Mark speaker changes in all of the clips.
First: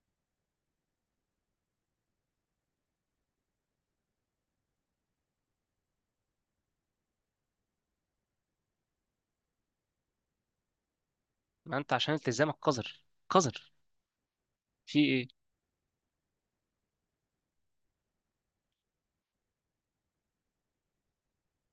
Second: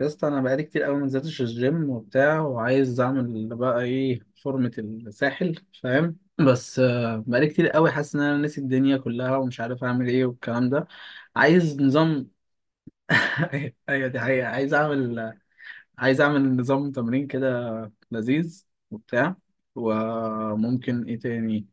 Speaker 1: يا اسطى انا بقالي كتير قوي ما نزلتش الجيم وبتاع وعايز اعمل بقى ايه فورمة الساحل. فاهم، بس بقالي كتير قوي حاسس ان انا ناسي الدنيا كلها ومش عارف اعمل ايه والكلام ده.
Speaker 2: ما
Speaker 1: عايز
Speaker 2: انت عشان
Speaker 1: نظام.
Speaker 2: التزامك قذر. قذر.
Speaker 1: ايوه دي حقيقة. عايز
Speaker 2: في ايه؟
Speaker 1: اعمل. عايز اعمل نظام تمرين كده لذيذ وبتاع. وممكن ايه تاني؟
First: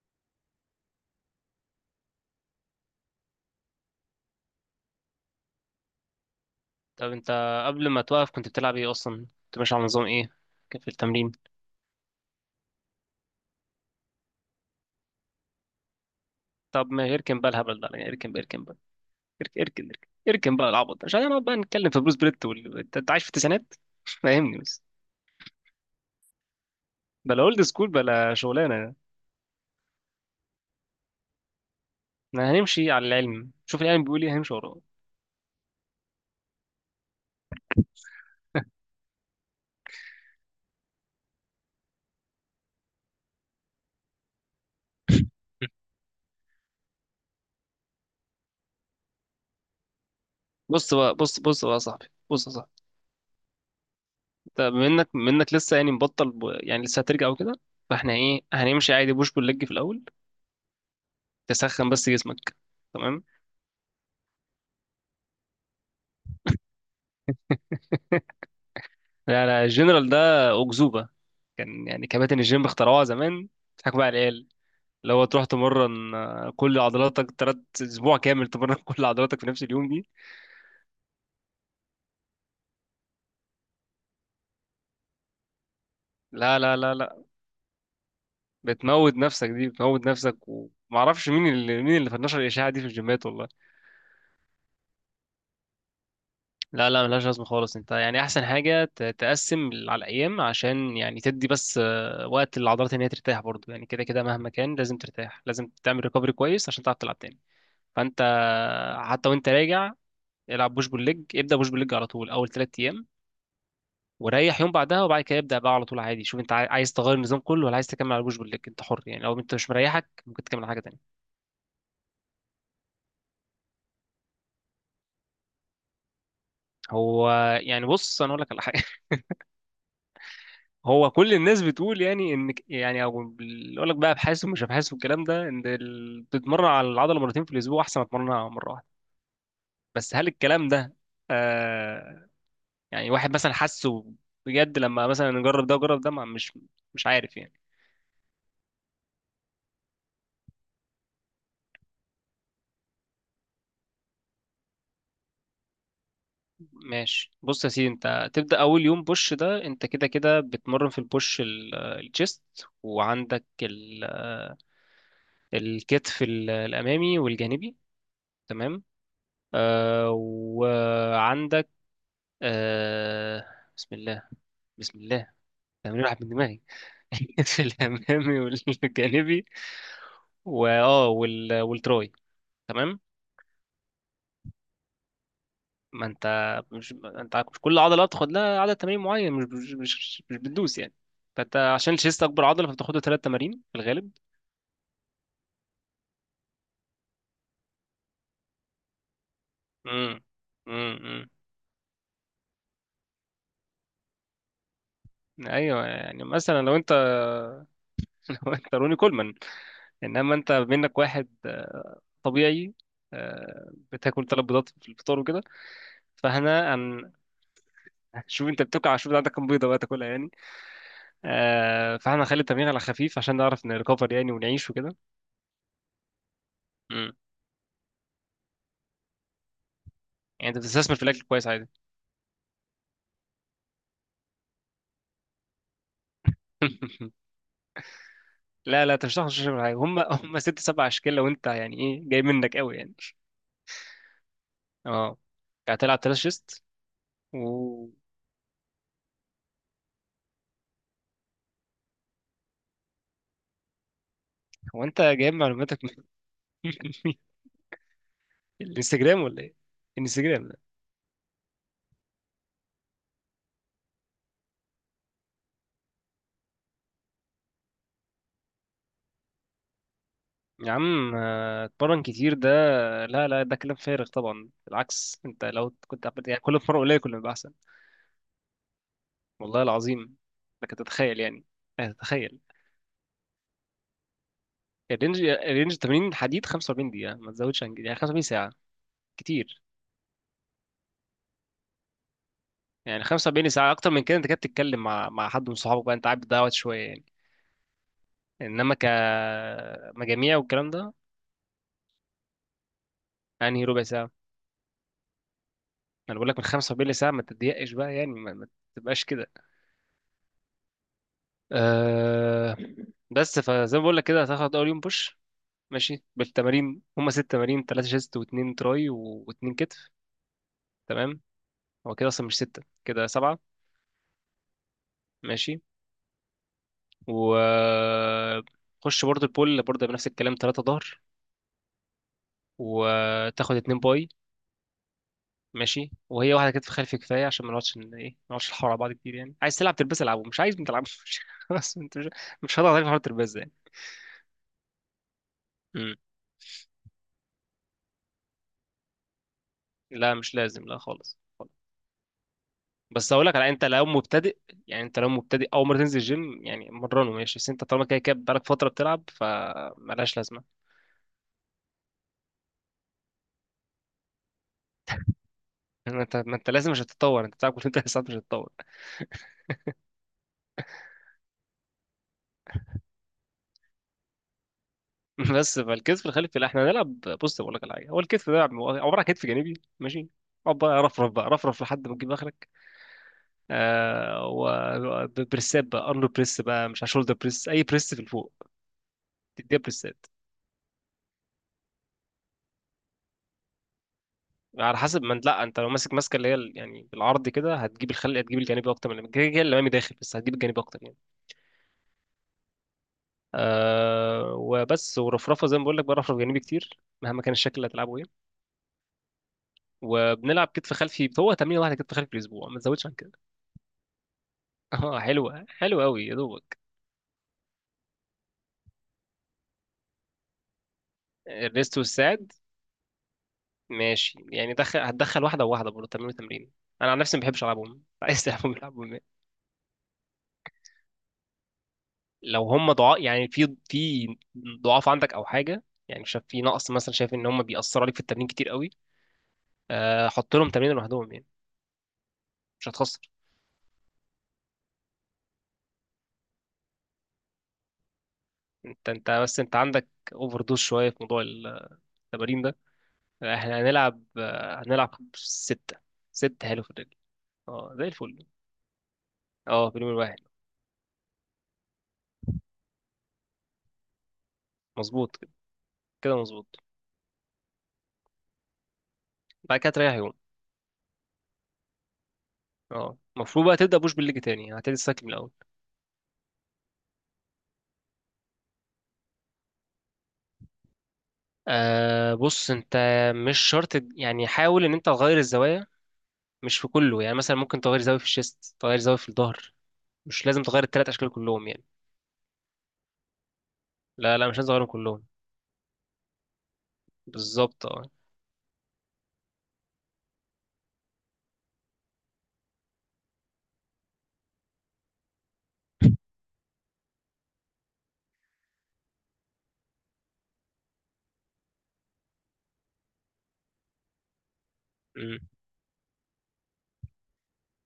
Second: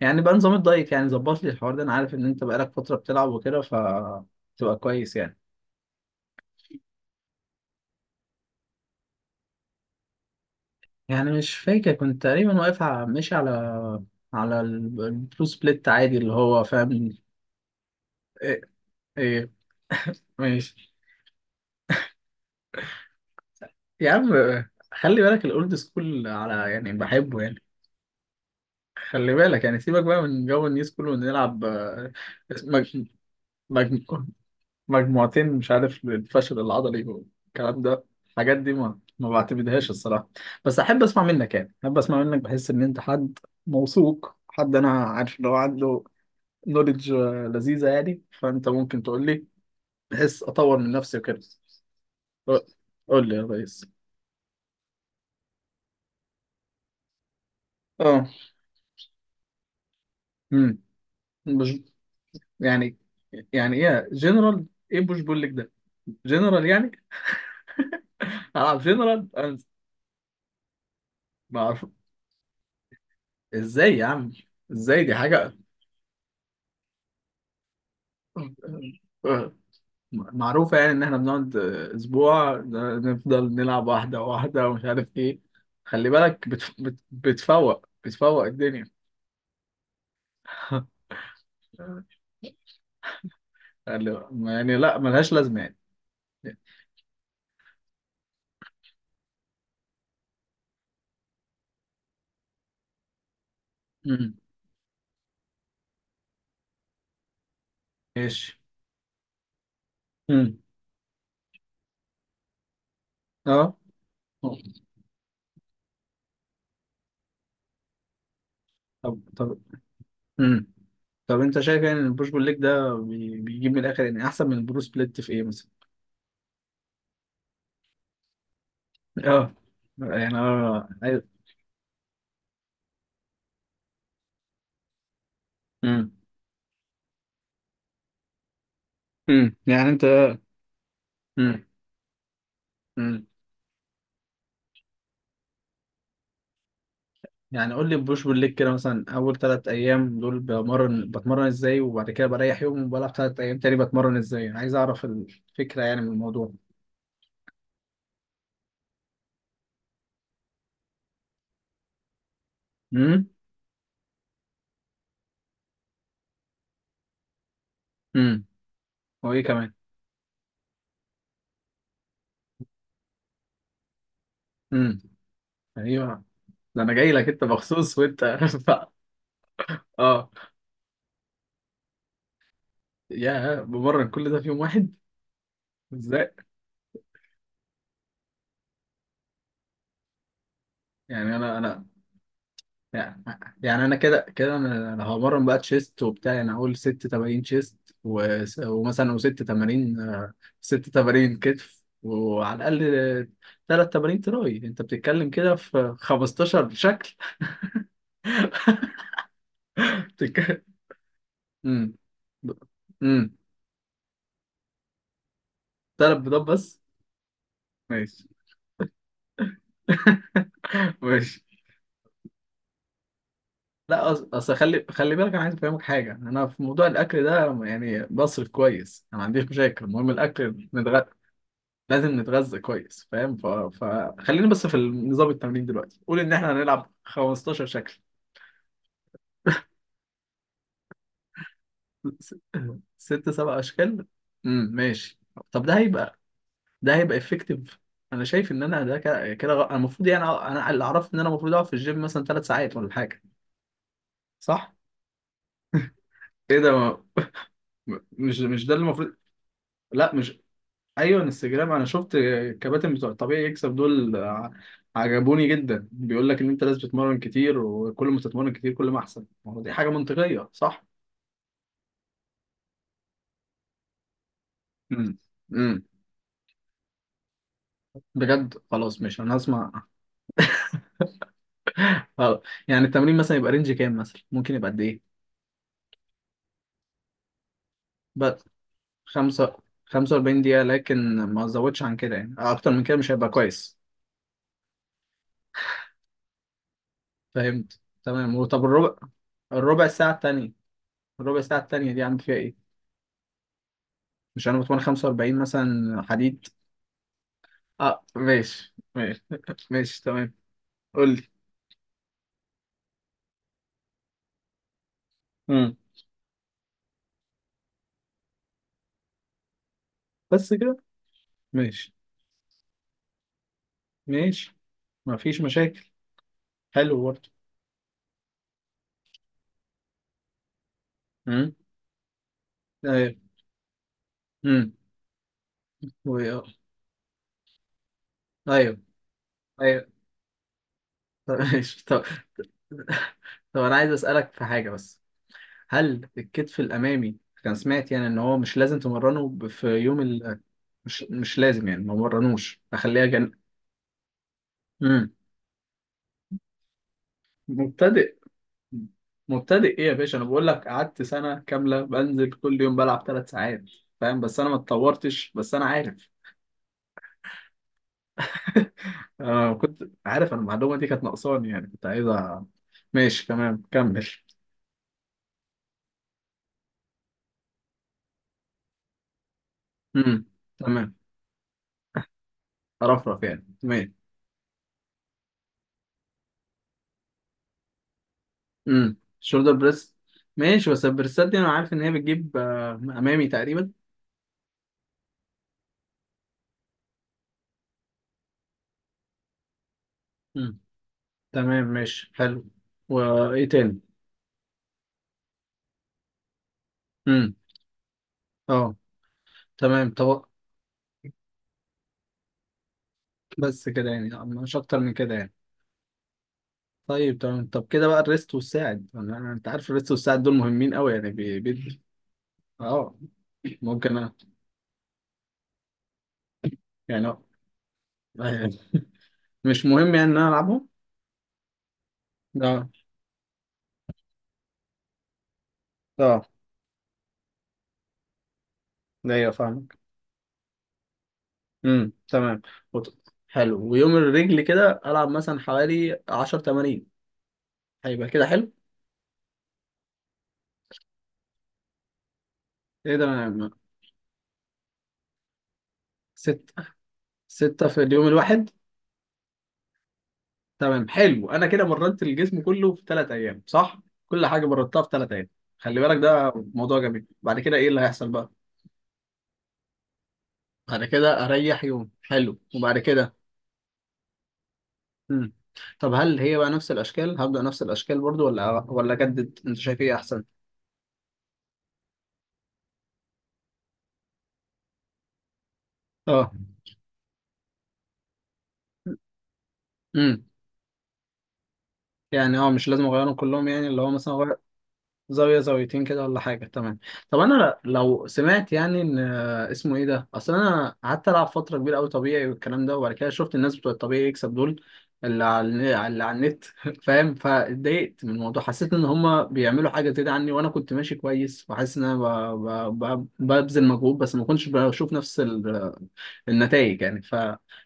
Speaker 1: يعني بقى نظام الدايت، يعني ظبط لي الحوار ده. انا عارف ان انت بقالك فترة بتلعب وكده، فتبقى كويس يعني.
Speaker 2: طب انت، قبل ما توقف كنت بتلعب ايه اصلا؟ كنت ماشي على نظام ايه؟ كان في
Speaker 1: يعني
Speaker 2: التمرين؟
Speaker 1: مش فاكر، كنت تقريبا واقف على ماشي على على البلو سبليت عادي اللي هو،
Speaker 2: طب ما
Speaker 1: فاهم؟
Speaker 2: اركن بقى الهبل ده يعني، اركن بقى،
Speaker 1: ايه؟
Speaker 2: اركن بقى
Speaker 1: ايه؟
Speaker 2: اركن اركن اركن, اركن بقى
Speaker 1: ماشي
Speaker 2: العبط ده، عشان نقعد بقى نتكلم في بروس بريت انت عايش في التسعينات.
Speaker 1: يا عم.
Speaker 2: فاهمني بس.
Speaker 1: خلي بالك الاولد سكول على يعني بحبه
Speaker 2: بلا اولد
Speaker 1: يعني.
Speaker 2: سكول بلا شغلانه.
Speaker 1: خلي بالك يعني، سيبك بقى من جو النيو سكول ونلعب.
Speaker 2: احنا هنمشي
Speaker 1: مج...
Speaker 2: على العلم، شوف
Speaker 1: مج...
Speaker 2: العلم بيقول ايه هنمشي وراه.
Speaker 1: مجموعتين، مش عارف الفشل العضلي والكلام ده. الحاجات دي ما بعتمدهاش الصراحة. بس أحب أسمع منك، يعني أحب أسمع منك، بحس إن أنت حد موثوق، حد أنا عارف إن هو عنده نوليدج لذيذة يعني، فأنت ممكن تقول لي بحيث أطور من
Speaker 2: بص بقى،
Speaker 1: نفسي وكده.
Speaker 2: بص بص بقى يا صاحبي بص يا
Speaker 1: قول
Speaker 2: صاحبي،
Speaker 1: قول لي يا ريس.
Speaker 2: انت منك لسه يعني، مبطل يعني لسه هترجع وكده، فاحنا
Speaker 1: اه
Speaker 2: ايه، هنمشي عادي بوش بول ليج في الاول،
Speaker 1: امم مش
Speaker 2: تسخن بس جسمك،
Speaker 1: يعني.
Speaker 2: تمام.
Speaker 1: يعني ايه جنرال؟ ايه بوش؟ بقول لك ده جنرال يعني. العب جنرال
Speaker 2: لا
Speaker 1: أنا؟
Speaker 2: لا، الجنرال ده أكذوبة.
Speaker 1: ما اعرف.
Speaker 2: كان يعني كباتن الجيم اخترعوها زمان،
Speaker 1: ازاي
Speaker 2: بيضحكوا
Speaker 1: يا
Speaker 2: بقى على
Speaker 1: عم؟
Speaker 2: العيال،
Speaker 1: ازاي؟
Speaker 2: اللي
Speaker 1: دي
Speaker 2: هو تروح
Speaker 1: حاجه
Speaker 2: تمرن، كل عضلاتك تلات أسبوع كامل تمرن كل عضلاتك في
Speaker 1: آه،
Speaker 2: نفس اليوم دي.
Speaker 1: معروفه يعني، ان احنا بنقعد اسبوع نفضل نلعب واحده واحده ومش عارف ايه. خلي بالك
Speaker 2: لا لا لا لا
Speaker 1: بتفوق الدنيا.
Speaker 2: بتموت نفسك، دي بتموت نفسك، ومعرفش مين اللي، مين اللي فنشر الإشاعة دي في الجيمات والله.
Speaker 1: قال لي يعني لا، ملهاش لازمه يعني.
Speaker 2: لا لا، ملهاش لازمة خالص. انت يعني أحسن حاجة تقسم على الأيام، عشان يعني تدي بس وقت للعضلات إن هي ترتاح برضه، يعني كده كده
Speaker 1: امم
Speaker 2: مهما كان لازم ترتاح، لازم تعمل ريكفري كويس عشان تعرف تلعب تاني. فانت
Speaker 1: ماشي.
Speaker 2: حتى وانت راجع،
Speaker 1: امم
Speaker 2: العب بوش بول ليج، ابدا بوش بول ليج على طول اول ثلاث ايام،
Speaker 1: اه
Speaker 2: وريح يوم بعدها، وبعد كده ابدا بقى على طول عادي. شوف انت عايز تغير النظام كله، ولا عايز تكمل على بوش بول ليج، انت حر
Speaker 1: طب
Speaker 2: يعني. لو انت
Speaker 1: طب
Speaker 2: مش مريحك ممكن تكمل
Speaker 1: امم
Speaker 2: على حاجه تانية.
Speaker 1: طب انت شايف يعني ان البوش بول ليج ده بيجيب من الاخر يعني احسن من البرو سبليت في ايه مثلا؟
Speaker 2: هو يعني بص، انا اقول لك على حاجه.
Speaker 1: اه يعني اه
Speaker 2: هو
Speaker 1: ايوه.
Speaker 2: كل الناس بتقول يعني ان، يعني او بيقول لك بقى ابحاث ومش ابحاث والكلام ده، ان
Speaker 1: امم
Speaker 2: تتمرن على العضله مرتين في الاسبوع احسن ما تتمرنها مره واحده.
Speaker 1: يعني انت.
Speaker 2: بس هل الكلام ده
Speaker 1: امم
Speaker 2: آه، يعني
Speaker 1: امم
Speaker 2: واحد مثلا حاسه بجد، لما مثلا نجرب ده وجرب ده مش مش عارف يعني.
Speaker 1: يعني قول لي البوش بول ليج كده مثلا، اول ثلاث ايام دول بمرن، بتمرن ازاي؟ وبعد كده بريح يوم وبلعب ثلاث ايام تاني، بتمرن ازاي؟ عايز اعرف الفكره يعني من الموضوع.
Speaker 2: ماشي، بص يا سيدي، انت تبدأ اول يوم بوش، ده انت كده كده بتمرن في البوش الجيست،
Speaker 1: امم
Speaker 2: وعندك الكتف الامامي والجانبي،
Speaker 1: امم
Speaker 2: تمام.
Speaker 1: وايه كمان؟
Speaker 2: آه وعندك، آه، بسم الله، بسم
Speaker 1: امم
Speaker 2: الله، تمرين راح
Speaker 1: ايوه.
Speaker 2: من دماغي.
Speaker 1: ده انا جاي لك انت
Speaker 2: الكتف
Speaker 1: مخصوص وانت
Speaker 2: الامامي
Speaker 1: ف-
Speaker 2: والجانبي،
Speaker 1: اه
Speaker 2: والتراي، تمام.
Speaker 1: يا بمرن كل ده في يوم واحد؟
Speaker 2: ما انت
Speaker 1: ازاي؟
Speaker 2: مش، ما انت مش كل عضله تاخد لها عدد تمارين معين، مش بتدوس يعني.
Speaker 1: يعني
Speaker 2: فانت
Speaker 1: انا
Speaker 2: عشان الشيست اكبر عضله فبتاخد له ثلاث
Speaker 1: يعني.
Speaker 2: تمارين في
Speaker 1: يعني انا
Speaker 2: الغالب.
Speaker 1: كده كده، أنا همرن بقى تشيست وبتاع. انا هقول ست تمارين تشيست ومثلا وست تمارين،
Speaker 2: امم،
Speaker 1: ست
Speaker 2: امم،
Speaker 1: تمارين كتف، وعلى الاقل ثلاث تمارين تراي. انت بتتكلم كده
Speaker 2: ايوه.
Speaker 1: في
Speaker 2: يعني مثلا
Speaker 1: 15
Speaker 2: لو انت،
Speaker 1: شكل.
Speaker 2: لو انت روني كولمان، انما انت
Speaker 1: بتتكلم.
Speaker 2: منك واحد
Speaker 1: امم
Speaker 2: طبيعي،
Speaker 1: امم
Speaker 2: بتاكل ثلاث بيضات في الفطار وكده،
Speaker 1: ثلاث بيضات
Speaker 2: فاحنا
Speaker 1: بس؟
Speaker 2: هن-
Speaker 1: ماشي.
Speaker 2: هنشوف انت بتاكل، هنشوف عندك كام بيضه بقى تاكلها يعني.
Speaker 1: ماشي.
Speaker 2: فاحنا هنخلي التمرين على خفيف، عشان نعرف نريكفر
Speaker 1: لا
Speaker 2: يعني
Speaker 1: اصل
Speaker 2: ونعيش
Speaker 1: خلي،
Speaker 2: وكده.
Speaker 1: خلي بالك انا عايز افهمك حاجه. انا في موضوع
Speaker 2: امم،
Speaker 1: الاكل ده يعني بصرف كويس، انا ما عنديش مشاكل، المهم
Speaker 2: يعني انت
Speaker 1: الاكل
Speaker 2: بتستثمر في الاكل كويس عادي.
Speaker 1: لازم نتغذى كويس، فاهم؟ فخلينا بس في نظام التمرين دلوقتي. قول ان احنا هنلعب 15 شكل.
Speaker 2: لا لا، انت مش هتعرف تشرب حاجه. هم هم ست سبع اشكال لو انت يعني ايه، جاي
Speaker 1: س...
Speaker 2: منك قوي يعني.
Speaker 1: ست سبع اشكال؟
Speaker 2: اه،
Speaker 1: ماشي. طب ده
Speaker 2: هتلعب تلات
Speaker 1: هيبقى،
Speaker 2: شيست
Speaker 1: ده هيبقى افكتيف؟
Speaker 2: و،
Speaker 1: انا شايف ان انا ده كده كده انا المفروض يعني، انا اللي اعرف ان انا المفروض اقعد في الجيم مثلا ثلاث ساعات ولا حاجه، صح؟
Speaker 2: هو انت جايب معلوماتك من
Speaker 1: ايه ده؟
Speaker 2: من
Speaker 1: ما...
Speaker 2: مين؟
Speaker 1: مش ده اللي المفروض.
Speaker 2: الانستجرام ولا ايه؟
Speaker 1: لا مش.
Speaker 2: الانستجرام ده،
Speaker 1: ايوه انستجرام. انا شفت الكباتن بتوع الطبيعي يكسب دول عجبوني جدا، بيقول لك ان انت لازم تتمرن كتير، وكل ما تتمرن كتير كل ما احسن. ما هو دي حاجه منطقيه،
Speaker 2: يا
Speaker 1: صح؟
Speaker 2: عم اتمرن كتير ده، لا لا، ده كلام فارغ طبعا.
Speaker 1: امم
Speaker 2: بالعكس، انت لو
Speaker 1: امم
Speaker 2: كنت عملت يعني كل مرة قليل كل ما يبقى احسن.
Speaker 1: بجد؟ خلاص، مش انا
Speaker 2: والله
Speaker 1: هسمع.
Speaker 2: العظيم لك تتخيل يعني، تتخيل،
Speaker 1: خلاص. يعني التمرين مثلا يبقى رينج كام مثلا؟ ممكن يبقى قد ايه؟
Speaker 2: الرينج 80 حديد، 45 دقيقة ما تزودش عن كده، يعني 45
Speaker 1: بس؟
Speaker 2: ساعة
Speaker 1: خمسة؟
Speaker 2: كتير
Speaker 1: 45 دقيقه، لكن ما ازودش عن كده؟ يعني اكتر من كده
Speaker 2: يعني.
Speaker 1: مش هيبقى
Speaker 2: 75 ساعة
Speaker 1: كويس.
Speaker 2: أكتر من كده، أنت كده بتتكلم مع، مع حد من صحابك بقى، أنت قاعد بتضيع وقت شوية يعني،
Speaker 1: فهمت تمام. وطب
Speaker 2: إنما
Speaker 1: الربع، الربع ساعه
Speaker 2: كمجاميع
Speaker 1: التانيه،
Speaker 2: والكلام ده.
Speaker 1: الربع ساعه التانيه دي عامل فيها ايه؟
Speaker 2: أنهي ربع ساعة؟
Speaker 1: مش انا بتمرن 45 مثلا
Speaker 2: أنا بقول لك من
Speaker 1: حديد؟
Speaker 2: 45 ساعة ما تضيقش بقى
Speaker 1: اه
Speaker 2: يعني، ما
Speaker 1: ماشي،
Speaker 2: تبقاش
Speaker 1: ماشي.
Speaker 2: كده.
Speaker 1: ماشي تمام. قول لي.
Speaker 2: أه بس فزي ما بقول لك كده، هتاخد أول يوم بوش،
Speaker 1: امم
Speaker 2: ماشي بالتمارين، هما ست تمارين، تلاتة شيست واتنين تراي واتنين كتف،
Speaker 1: بس كده؟
Speaker 2: تمام.
Speaker 1: ماشي.
Speaker 2: هو كده أصلا مش ستة، كده سبعة،
Speaker 1: ماشي، ما فيش
Speaker 2: ماشي.
Speaker 1: مشاكل. حلو
Speaker 2: و
Speaker 1: برضه.
Speaker 2: خش برضه البول برضه بنفس الكلام، تلاتة ظهر
Speaker 1: امم ايوه.
Speaker 2: وتاخد اتنين باي،
Speaker 1: امم
Speaker 2: ماشي. وهي
Speaker 1: و-
Speaker 2: واحده كتف خلفي كفايه، عشان ما نقعدش ن- ايه ما نقعدش نحاور
Speaker 1: ايوه.
Speaker 2: على بعض كتير يعني. عايز تلعب
Speaker 1: ايوه.
Speaker 2: ترباز العبه، مش عايز ما تلعبش
Speaker 1: طب
Speaker 2: خلاص
Speaker 1: ماشي.
Speaker 2: انت
Speaker 1: طب.
Speaker 2: مش، مش هضغط عليك في حوار الترباز يعني.
Speaker 1: طب انا عايز اسالك في حاجه بس.
Speaker 2: مم.
Speaker 1: هل الكتف الامامي كان، سمعت يعني ان هو مش لازم تمرنه في يوم
Speaker 2: لا مش لازم، لا
Speaker 1: مش،
Speaker 2: خالص.
Speaker 1: مش لازم يعني، ما مرنوش، اخليها
Speaker 2: بس اقول
Speaker 1: جن.
Speaker 2: لك على، انت لو مبتدئ يعني، انت لو
Speaker 1: امم
Speaker 2: مبتدئ اول مره تنزل الجيم يعني مرنه، ماشي. بس انت طالما كده
Speaker 1: مبتدئ؟
Speaker 2: كده بقالك فتره بتلعب
Speaker 1: مبتدئ ايه يا
Speaker 2: فمالهاش
Speaker 1: باشا؟ انا
Speaker 2: لازمه.
Speaker 1: بقول لك قعدت سنه كامله بنزل كل يوم بلعب ثلاث ساعات، فاهم؟ بس انا ما اتطورتش. بس انا
Speaker 2: ما
Speaker 1: عارف،
Speaker 2: انت، ما انت لازم مش هتتطور. انت بتلعب كل ثلاث ساعات مش هتتطور.
Speaker 1: انا كنت عارف، انا المعلومه دي كانت ناقصاني يعني، كنت عايزها. ماشي تمام، كمل.
Speaker 2: بس فالكتف الخلفي لا احنا هنلعب، بص بقول لك على حاجه، هو الكتف ده عباره عن كتف جانبي، ماشي.
Speaker 1: امم
Speaker 2: اقعد بقى
Speaker 1: تمام.
Speaker 2: رفرف بقى، رفرف لحد ما تجيب اخرك.
Speaker 1: رفرف يعني، تمام.
Speaker 2: آه وبريسات بقى، ارنولد بريس بقى مش شولدر بريس، اي بريس في الفوق
Speaker 1: شولدر
Speaker 2: تديها
Speaker 1: بريس.
Speaker 2: بريسات.
Speaker 1: ماشي، بس البريسات دي انا عارف ان هي بتجيب امامي تقريبا.
Speaker 2: على حسب ما انت، لا انت لو ماسك ماسكه اللي هي يعني بالعرض كده هتجيب الخلق، هتجيب الجانبي اكتر، من كده كده الامامي داخل، بس هتجيب
Speaker 1: امم
Speaker 2: الجانبي اكتر يعني.
Speaker 1: تمام ماشي حلو. وايه تاني؟
Speaker 2: آه وبس ورفرفه زي ما بقول لك، برفرف جانبي كتير مهما كان
Speaker 1: امم
Speaker 2: الشكل اللي هتلعبه ايه.
Speaker 1: اه تمام. طب
Speaker 2: وبنلعب كتف خلفي، هو تمرين واحده كتف خلفي في الاسبوع ما تزودش عن كده.
Speaker 1: بس كده، يعني مش اكتر من
Speaker 2: اه
Speaker 1: كده يعني؟
Speaker 2: حلوه، حلوه قوي يا دوبك.
Speaker 1: طيب، تمام. طب كده بقى الريست والساعد. انت عارف الريست والساعد دول مهمين قوي يعني،
Speaker 2: الريست والساعد،
Speaker 1: اه ممكن انا
Speaker 2: ماشي يعني دخل، هتدخل واحده وواحده برضه، تمرين وتمرين. انا عن
Speaker 1: يعني،
Speaker 2: نفسي ما بحبش العبهم، عايز
Speaker 1: آه،
Speaker 2: تلعبهم العبهم.
Speaker 1: مش مهم يعني ان انا العبهم؟
Speaker 2: لو
Speaker 1: اه.
Speaker 2: هم ضعاف يعني في، في ضعاف عندك او حاجه، يعني شايف
Speaker 1: اه،
Speaker 2: في نقص، مثلا شايف ان هم بيأثروا عليك في التمرين كتير قوي،
Speaker 1: ايوه فاهمك.
Speaker 2: حط لهم تمرين لوحدهم يعني،
Speaker 1: تمام.
Speaker 2: مش
Speaker 1: وط-
Speaker 2: هتخسر.
Speaker 1: حلو. ويوم الرجل كده العب مثلا حوالي 10 تمارين، هيبقى كده حلو؟
Speaker 2: انت انت بس، انت عندك اوفر دوز شويه في موضوع التمارين ده.
Speaker 1: ايه ده؟ أنا-
Speaker 2: احنا هنلعب هنلعب سته، ست
Speaker 1: ست؟
Speaker 2: حلو في الرجل،
Speaker 1: ستة
Speaker 2: اه
Speaker 1: في
Speaker 2: زي
Speaker 1: اليوم
Speaker 2: الفل،
Speaker 1: الواحد؟
Speaker 2: اه في اليوم الواحد،
Speaker 1: تمام حلو. انا كده مرنت الجسم كله في ثلاث ايام، صح؟ كل حاجه مرنتها في ثلاث
Speaker 2: مظبوط
Speaker 1: ايام.
Speaker 2: كده،
Speaker 1: خلي بالك
Speaker 2: كده
Speaker 1: ده
Speaker 2: مظبوط.
Speaker 1: موضوع جميل. بعد كده ايه اللي هيحصل بقى؟
Speaker 2: بعد كده تريح يوم،
Speaker 1: بعد كده اريح يوم، حلو، وبعد
Speaker 2: اه
Speaker 1: كده؟
Speaker 2: المفروض بقى تبدا بوش بالليج تاني، هتبتدي السايكل من الاول.
Speaker 1: مم. طب هل هي بقى نفس الاشكال؟ هبدأ نفس الاشكال برضو، ولا اجدد؟ انت شايف ايه احسن؟
Speaker 2: آه بص انت مش شرط، يعني حاول ان انت تغير الزوايا،
Speaker 1: اه
Speaker 2: مش في كله يعني. مثلا ممكن تغير زاوية في الشيست، تغير زاوية في الظهر،
Speaker 1: امم
Speaker 2: مش لازم تغير التلات أشكال كلهم يعني.
Speaker 1: يعني اه، مش لازم اغيرهم كلهم يعني؟ اللي هو
Speaker 2: لا لا
Speaker 1: مثلا
Speaker 2: مش لازم تغيرهم كلهم،
Speaker 1: زاوية زاويتين كده ولا حاجة؟ تمام. طب أنا
Speaker 2: بالظبط اه.
Speaker 1: لو سمعت يعني إن، اسمه إيه ده؟ أصل أنا قعدت ألعب فترة كبيرة أوي طبيعي والكلام ده، وبعد كده شفت الناس بتوع الطبيعي يكسب دول، اللي على، اللي على النت، فاهم؟ فاتضايقت من الموضوع. حسيت إن هما بيعملوا حاجة زيادة عني، وأنا كنت ماشي كويس وحاسس إن أنا ببذل مجهود، بس ما كنتش بشوف
Speaker 2: أمم.
Speaker 1: نفس النتائج يعني.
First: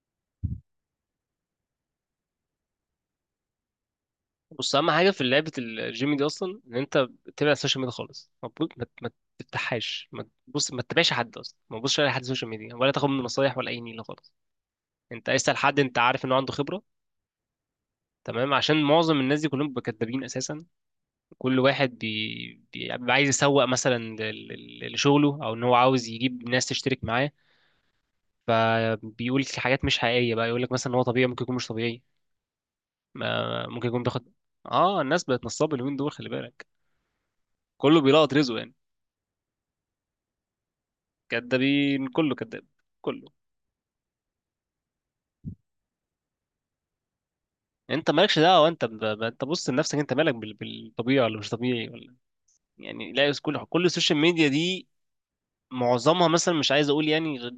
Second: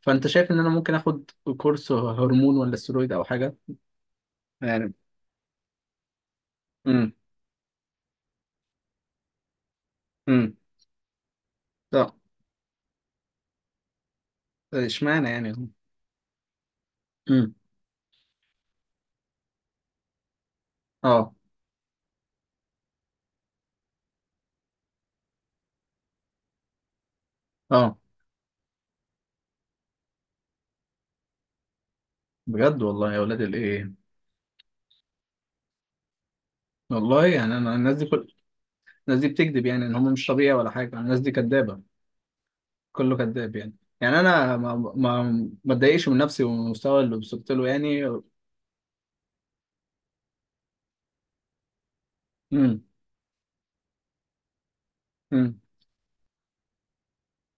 Speaker 1: فأنت شايف إن أنا ممكن آخد كورس هرمون ولا استرويد أو حاجة؟
Speaker 2: بص، أهم
Speaker 1: يعني.
Speaker 2: حاجة في لعبة الجيم دي أصلا إن أنت
Speaker 1: امم
Speaker 2: تبعد السوشيال ميديا خالص. ما تفتحهاش، ما
Speaker 1: امم
Speaker 2: تبص، ما تتابعش حد أصلا، ما تبصش على
Speaker 1: طب
Speaker 2: حد سوشيال ميديا، ولا تاخد منه نصايح ولا أي نيلة خالص.
Speaker 1: اشمعنى
Speaker 2: أنت اسأل
Speaker 1: يعني؟
Speaker 2: حد أنت عارف إنه عنده خبرة،
Speaker 1: امم
Speaker 2: تمام. عشان معظم الناس دي كلهم بيبقوا كدابين اساسا.
Speaker 1: اه
Speaker 2: كل واحد بيبقى عايز يسوق مثلا لشغله، او ان هو عاوز يجيب ناس تشترك معاه،
Speaker 1: اه
Speaker 2: فبيقول حاجات مش حقيقية بقى. يقول لك مثلا ان هو طبيعي، ممكن يكون مش طبيعي،
Speaker 1: بجد؟ والله يا ولاد
Speaker 2: ممكن
Speaker 1: الايه.
Speaker 2: يكون بياخد، اه الناس بقت نصابة اليومين دول خلي بالك،
Speaker 1: والله يعني انا الناس
Speaker 2: كله
Speaker 1: دي كل،
Speaker 2: بيلقط رزقه يعني.
Speaker 1: الناس دي بتكذب يعني، ان هم مش طبيعي ولا حاجه؟ الناس دي كدابه؟
Speaker 2: كدابين، كله كداب،
Speaker 1: كله
Speaker 2: كله.
Speaker 1: كذاب يعني؟ يعني انا ما اتضايقش من نفسي ومن المستوى اللي وصلت له يعني؟
Speaker 2: انت مالكش دعوة، انت انت بص لنفسك، انت مالك بالطبيعي ولا مش طبيعي ولا إيه؟
Speaker 1: امم
Speaker 2: يعني لا، كل السوشيال ميديا دي
Speaker 1: امم
Speaker 2: معظمها مثلا، مش عايز اقول يعني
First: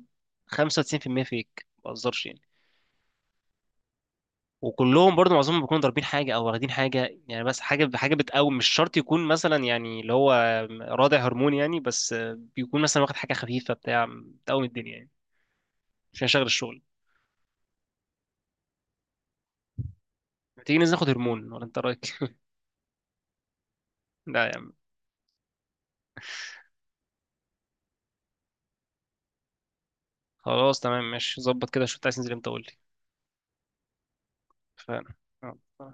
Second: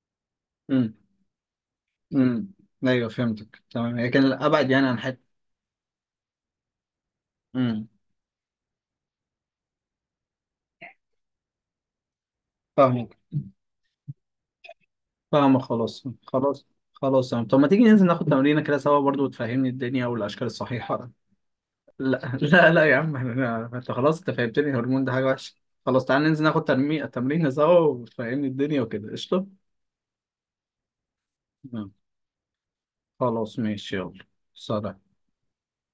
Speaker 1: امم
Speaker 2: 95% فيك، ما بهزرش يعني.
Speaker 1: امم ايوه فهمتك تمام. هي كان ابعد يعني عن
Speaker 2: وكلهم
Speaker 1: حته.
Speaker 2: برضو معظمهم بيكونوا ضاربين حاجه او واخدين حاجه يعني، بس
Speaker 1: امم
Speaker 2: حاجه، حاجه بتقوم مش شرط يكون مثلا يعني اللي هو رادع هرمون يعني، بس بيكون مثلا
Speaker 1: فاهمك،
Speaker 2: واخد حاجه خفيفه بتاع بتقوم الدنيا يعني.
Speaker 1: فاهمك. خلاص
Speaker 2: مش هنشغل
Speaker 1: خلاص
Speaker 2: الشغل.
Speaker 1: خلاص تمام. طب ما تيجي ننزل ناخد تمرينه كده سوا برضو وتفهمني الدنيا والاشكال
Speaker 2: تيجي ننزل ناخد
Speaker 1: الصحيحه؟
Speaker 2: هرمون ولا، انت
Speaker 1: لا
Speaker 2: رايك؟
Speaker 1: لا لا يا عم، احنا انت خلاص، انت
Speaker 2: لا يا
Speaker 1: فهمتني
Speaker 2: عم.
Speaker 1: الهرمون ده حاجة وحشة. خلاص تعالى ننزل ناخد تمرين، تمرين سوا، وتفهمني الدنيا وكده، قشطة.
Speaker 2: خلاص تمام ماشي، ظبط كده،
Speaker 1: نعم.
Speaker 2: شوف انت عايز تنزل امتى قول لي.
Speaker 1: خلاص ماشي يلا. سلام
Speaker 2: اتفقنا، يلا.